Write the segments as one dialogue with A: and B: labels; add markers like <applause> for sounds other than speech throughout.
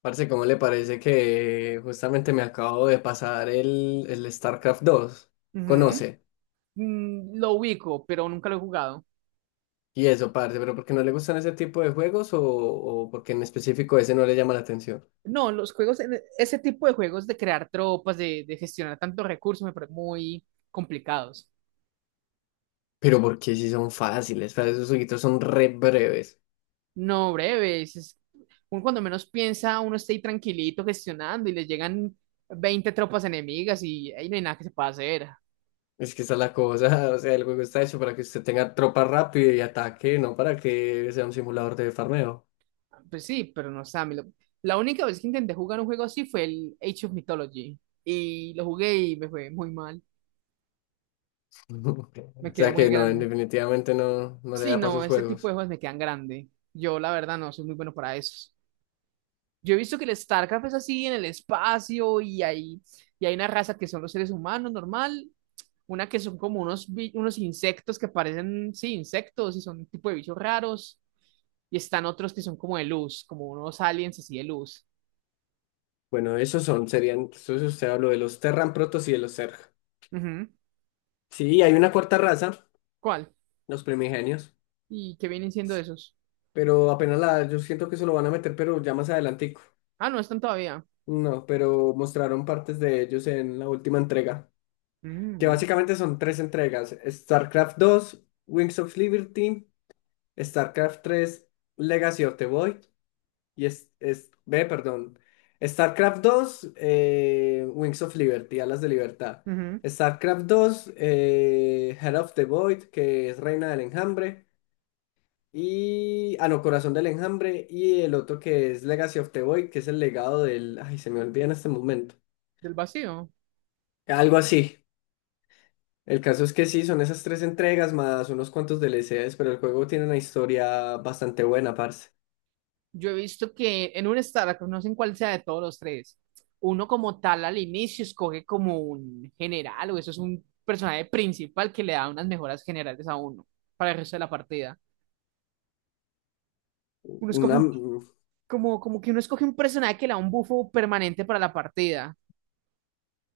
A: Parce, ¿cómo le parece que justamente me acabo de pasar el StarCraft 2?
B: Ujú.
A: Conoce.
B: Mm, lo ubico, pero nunca lo he jugado.
A: Y eso, parce, pero ¿por qué no le gustan ese tipo de juegos o porque en específico ese no le llama la atención?
B: No, los juegos, ese tipo de juegos de crear tropas, de gestionar tantos recursos, me parecen muy complicados.
A: Pero porque sí son fáciles, parce, esos jueguitos son re breves.
B: No, breves. Uno cuando menos piensa, uno está ahí tranquilito gestionando y le llegan 20 tropas enemigas y ahí no hay nada que se pueda hacer.
A: Es que esa es la cosa, <laughs> o sea, el juego está hecho para que usted tenga tropa rápida y ataque, no para que sea un simulador de farmeo. <laughs>
B: Pues sí, pero no sé. La única vez que intenté jugar un juego así fue el Age of Mythology y lo jugué y me fue muy mal. Me
A: O
B: quedó
A: sea
B: muy
A: que no,
B: grande.
A: definitivamente no, no le
B: Sí,
A: da para
B: no,
A: sus
B: ese tipo de
A: juegos.
B: juegos me quedan grande. Yo, la verdad, no soy muy bueno para esos. Yo he visto que el StarCraft es así en el espacio y hay una raza que son los seres humanos normal, una que son como unos insectos que parecen, sí, insectos y son un tipo de bichos raros. Y están otros que son como de luz, como unos aliens así de luz.
A: Bueno, esos son, serían, entonces usted habló de los Terran Protoss y de los Zerg.
B: Ujú.
A: Sí, hay una cuarta raza,
B: ¿Cuál?
A: los primigenios,
B: ¿Y qué vienen siendo esos?
A: pero apenas la, yo siento que se lo van a meter, pero ya más adelantico.
B: Ah, no están todavía.
A: No, pero mostraron partes de ellos en la última entrega, que
B: Mm,
A: básicamente son tres entregas, StarCraft dos, Wings of Liberty, StarCraft 3, Legacy of the Void, y ve, perdón, StarCraft dos, Wings of Liberty, Alas de Libertad,
B: ujú.
A: StarCraft dos, Head of the Void, que es Reina del Enjambre, y. Ah, no, Corazón del Enjambre. Y el otro que es Legacy of the Void, que es el legado del. Ay, se me olvida en este momento.
B: Del vacío.
A: Algo así. El caso es que sí, son esas tres entregas más unos cuantos DLCs, pero el juego tiene una historia bastante buena, parce.
B: Yo he visto que en un startup, no sé en cuál sea de todos los tres, uno como tal al inicio escoge como un general o eso es un personaje principal que le da unas mejoras generales a uno para el resto de la partida. Uno escoge
A: Una...
B: un- Como, como que uno escoge un personaje que le da un bufo permanente para la partida.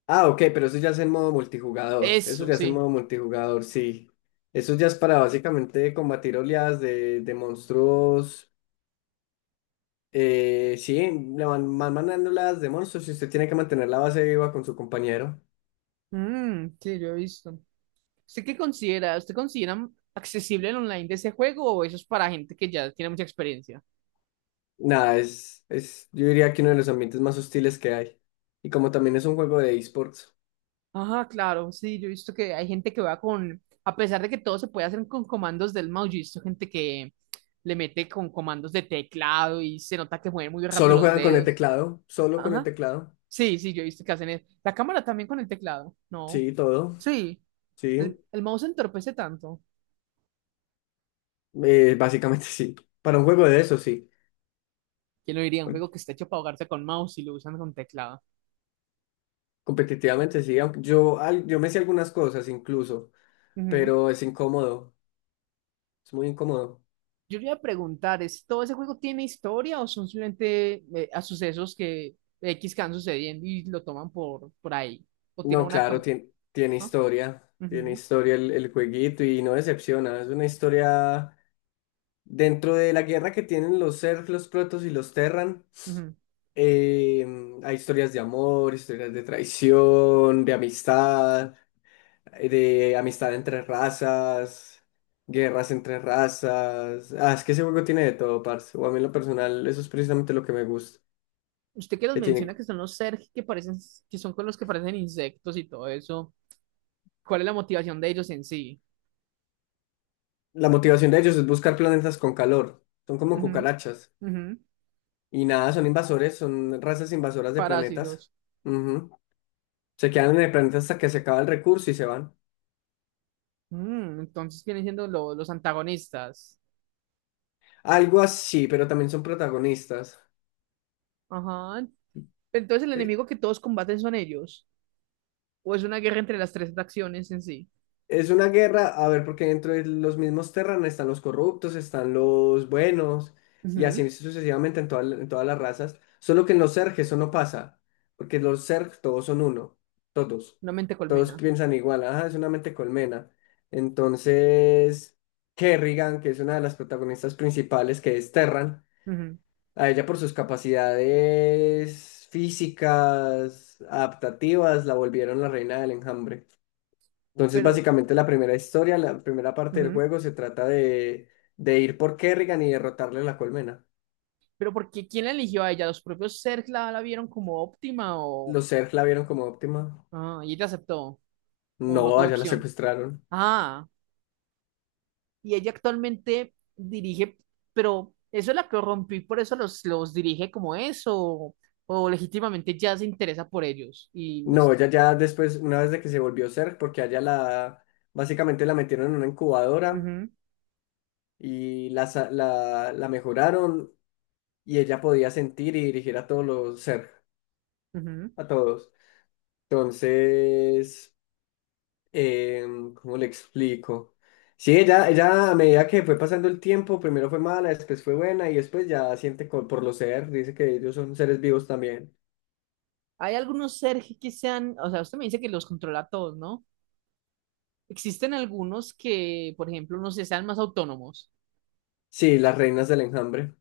A: Ah, ok, pero eso ya es en modo multijugador. Eso
B: Eso,
A: ya es en
B: sí.
A: modo multijugador, sí. Eso ya es para básicamente combatir oleadas de monstruos. Sí, van mandando oleadas de monstruos y usted tiene que mantener la base viva con su compañero.
B: Mm, sí, yo he visto. ¿Usted qué considera? ¿Usted considera accesible el online de ese juego o eso es para gente que ya tiene mucha experiencia?
A: Nada, yo diría que uno de los ambientes más hostiles que hay. Y como también es un juego de esports,
B: Ajá, claro, sí, yo he visto que hay gente que va con, a pesar de que todo se puede hacer con comandos del mouse, yo he visto gente que le mete con comandos de teclado y se nota que mueven muy rápido
A: solo
B: los
A: juegan con el
B: dedos.
A: teclado, solo con el
B: Ajá,
A: teclado.
B: sí, sí, yo he visto que hacen eso. La cámara también con el teclado, no.
A: Sí, todo,
B: Sí,
A: sí.
B: el mouse entorpece tanto.
A: Básicamente <laughs> sí. Para un juego de eso, sí.
B: ¿Quién lo diría? Un juego que está hecho para ahogarse con mouse y lo usan con teclado.
A: Competitivamente sí, aunque yo me sé algunas cosas incluso,
B: Ujú.
A: pero es incómodo, es muy incómodo.
B: Yo le iba a preguntar, ¿todo ese juego tiene historia o son simplemente a sucesos que X que van sucediendo y lo toman por ahí? ¿O tiene
A: No,
B: una...
A: claro, tiene,
B: ¿Ah?
A: tiene
B: Ujú,
A: historia el jueguito y no decepciona. Es una historia dentro de la guerra que tienen los Zerg, los Protoss y los Terran.
B: ujú.
A: Eh, Hay historias de amor, historias de traición, de amistad entre razas, guerras entre razas. Ah, es que ese juego tiene de todo, parce. O a mí en lo personal, eso es precisamente lo que me gusta.
B: Usted que los
A: Que tiene...
B: menciona que son los Zerg que parecen, que son con los que parecen insectos y todo eso, ¿cuál es la motivación de ellos en sí?
A: La motivación de ellos es buscar planetas con calor. Son como
B: Ujú,
A: cucarachas.
B: ujú.
A: Y nada, son invasores, son razas invasoras de planetas.
B: Parásitos.
A: Ujú. Se quedan en el planeta hasta que se acaba el recurso y se van.
B: Mm, entonces vienen siendo los antagonistas.
A: Algo así, pero también son protagonistas.
B: Ajá. Entonces el enemigo que todos combaten son ellos. ¿O es una guerra entre las tres facciones en sí?
A: Es una guerra, a ver, porque dentro de los mismos Terran están los corruptos, están los buenos, y así sucesivamente en, en todas las razas. Solo que en los Zerg eso no pasa, porque los Zerg todos son uno, todos.
B: Una mente
A: Todos
B: colmena.
A: piensan igual, ajá, es una mente colmena. Entonces, Kerrigan, que es una de las protagonistas principales, que es Terran,
B: Ujú.
A: a ella por sus capacidades físicas, adaptativas, la volvieron la reina del enjambre. Entonces,
B: Pero,
A: básicamente la primera historia, la primera parte del
B: ujú.
A: juego se trata de ir por Kerrigan y derrotarle la colmena.
B: Pero ¿por qué? ¿Quién la eligió a ella? ¿Los propios Zerg la vieron como óptima o...?
A: Los Zerg la vieron como óptima.
B: Ah, y ella aceptó, o no
A: No,
B: tuvo
A: allá la
B: opción.
A: secuestraron.
B: Ah, y ella actualmente dirige, pero eso la corrompió y por eso los dirige como eso, o legítimamente ya se interesa por ellos. Y
A: No,
B: los...
A: ella ya después, una vez de que se volvió Zerg, porque allá la, básicamente la metieron en una incubadora y la mejoraron y ella podía sentir y dirigir a todos los Zerg,
B: Ujú, ujú.
A: a todos. Entonces... Eh, ¿Cómo le explico? Sí, ella a medida que fue pasando el tiempo, primero fue mala, después fue buena y después ya siente por los seres, dice que ellos son seres vivos también.
B: Hay algunos Zerg que sean, o sea, usted me dice que los controla a todos, ¿no? Existen algunos que, por ejemplo, no sé, sean más autónomos.
A: Sí, las reinas del enjambre,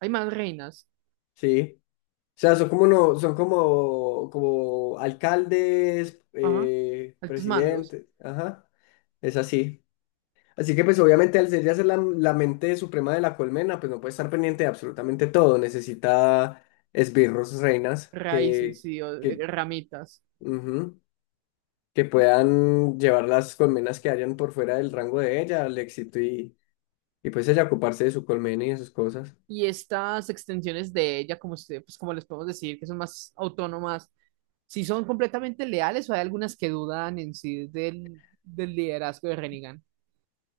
B: Hay más reinas.
A: sí. O sea, son como, no, son como, como alcaldes,
B: Ajá. Altos mandos,
A: presidentes, ajá, es así. Así que pues obviamente al ser la mente suprema de la colmena, pues no puede estar pendiente de absolutamente todo, necesita esbirros, reinas,
B: raíces y
A: que
B: ramitas.
A: Ujú. Que
B: Y
A: puedan llevar las colmenas que hayan por fuera del rango de ella al éxito y pues ella ocuparse de su colmena y de sus cosas.
B: estas extensiones de ella, como usted pues como les podemos decir, que son más autónomas, si son completamente leales o hay algunas que dudan en sí del liderazgo de Rennigan.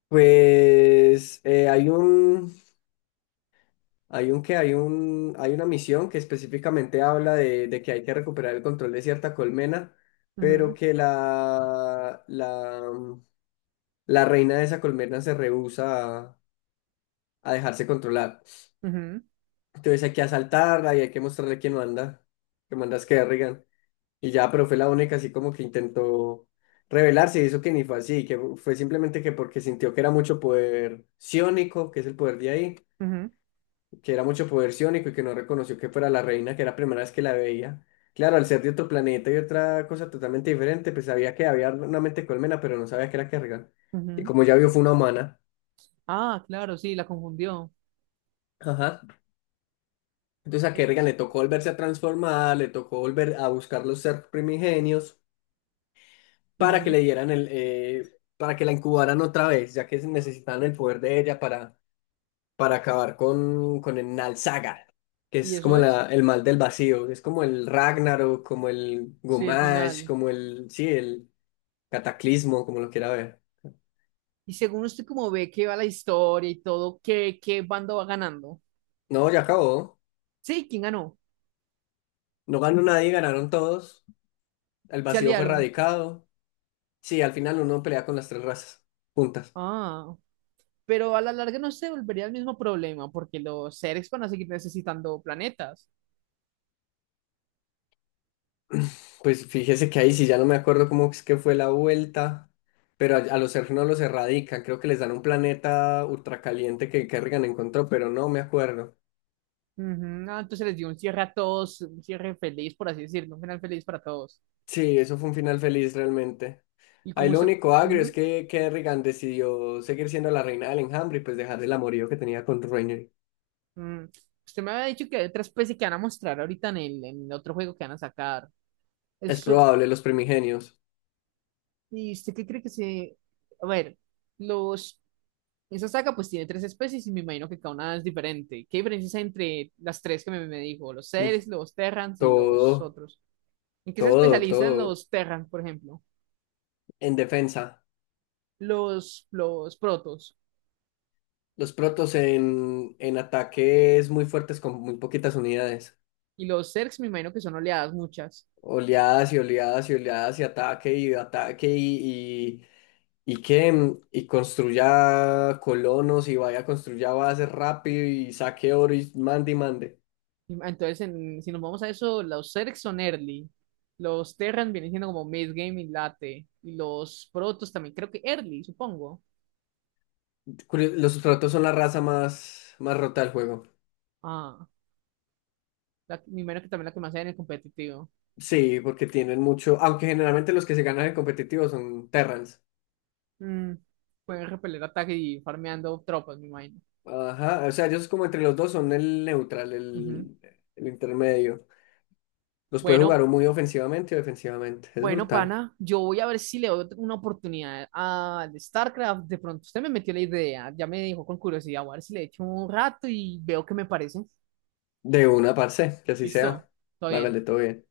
A: Pues hay un que hay un, hay una misión que específicamente habla de que hay que recuperar el control de cierta colmena,
B: Ujú,
A: pero que la reina de esa colmena se rehúsa a dejarse controlar.
B: ujú,
A: Entonces hay que asaltarla y hay que mostrarle quién manda, que manda es Kerrigan. Y ya, pero fue la única así como que intentó rebelarse y eso que ni fue así, que fue simplemente que porque sintió que era mucho poder ciónico, que es el poder de ahí, que era mucho poder ciónico y que no reconoció que fuera la reina, que era la primera vez que la veía. Claro, al ser de otro planeta y otra cosa totalmente diferente, pues sabía que había una mente colmena, pero no sabía que era Kerrigan.
B: ujú, ujú.
A: Y como ya vio, fue una humana.
B: Ah, claro, sí, la confundió.
A: Ajá. Entonces a
B: Eh,
A: Kerrigan le tocó volverse a transformar, le tocó volver a buscar los ser primigenios. Para que
B: ujú.
A: le dieran el, para que la incubaran otra vez, ya que necesitaban el poder de ella para acabar con el Nalsaga, que
B: ¿Y
A: es como
B: eso es?
A: la, el mal del vacío, es como el Ragnarok, como el
B: Sí, el
A: Gumash,
B: final.
A: como el, sí, el Cataclismo, como lo quiera ver.
B: Y según usted como ve que va la historia y todo, ¿qué bando va ganando?
A: No, ya acabó,
B: Sí, ¿quién ganó?
A: no ganó nadie, ganaron todos, el
B: Se
A: vacío fue
B: aliaron.
A: erradicado, sí, al final uno pelea con las tres razas juntas.
B: Ah, pero a la larga no se volvería el mismo problema porque los seres van a seguir necesitando planetas.
A: Pues fíjese que ahí sí ya no me acuerdo cómo es que fue la vuelta, pero a los elfos no los erradican, creo que les dan un planeta ultracaliente que Kerrigan encontró, pero no me acuerdo.
B: Ujú, ah, entonces les dio un cierre a todos, un cierre feliz, por así decirlo, un final feliz para todos.
A: Sí, eso fue un final feliz realmente.
B: Y
A: Ahí
B: como
A: lo
B: usted,
A: único agrio es
B: ujú,
A: que Kerrigan decidió seguir siendo la reina del enjambre y pues dejar el amorío que tenía con Rhaenyra.
B: mm, usted me había dicho que hay otra especie que van a mostrar ahorita en en el otro juego que van a sacar.
A: Es
B: Eso,
A: probable, los primigenios.
B: ¿y usted qué cree que se... A ver, los... Esa saga pues tiene tres especies y me imagino que cada una es diferente. ¿Qué diferencias hay entre las tres que me dijo? Los
A: Mm,
B: seres, los Terrans y los
A: Todo,
B: otros. ¿En qué se
A: todo,
B: especializan
A: todo
B: los Terran, por ejemplo?
A: en defensa.
B: Los Protos
A: Los protos en ataque es muy fuertes con muy poquitas unidades.
B: y los Zergs, me imagino que son oleadas muchas.
A: Oleadas y oleadas y oleadas y ataque y ataque y que y construya colonos y vaya construya bases rápido y saque oro y mande y mande.
B: Entonces, si nos vamos a eso, los Zergs son early. Los Terran vienen siendo como mid game y late. Y los Protos también, creo que early, supongo.
A: Los sustratos son la raza más rota del juego.
B: Ah, la, me imagino que también la que más hay en el competitivo.
A: Sí, porque tienen mucho, aunque generalmente los que se ganan en competitivo son Terrans.
B: Mm, pueden repeler ataque y ir farmeando tropas, me imagino.
A: Ajá, o sea, ellos como entre los dos son el neutral,
B: Ujú.
A: el, intermedio. Los puede jugar
B: Bueno,
A: o muy ofensivamente o defensivamente. Es
B: Bueno,
A: brutal.
B: pana, yo voy a ver si le doy una oportunidad a StarCraft. De pronto usted me metió la idea, ya me dijo con curiosidad, voy a ver si le echo un rato y veo qué me parece.
A: De una, parce, que así
B: Listo,
A: sea.
B: todo bien.
A: Hágale todo bien.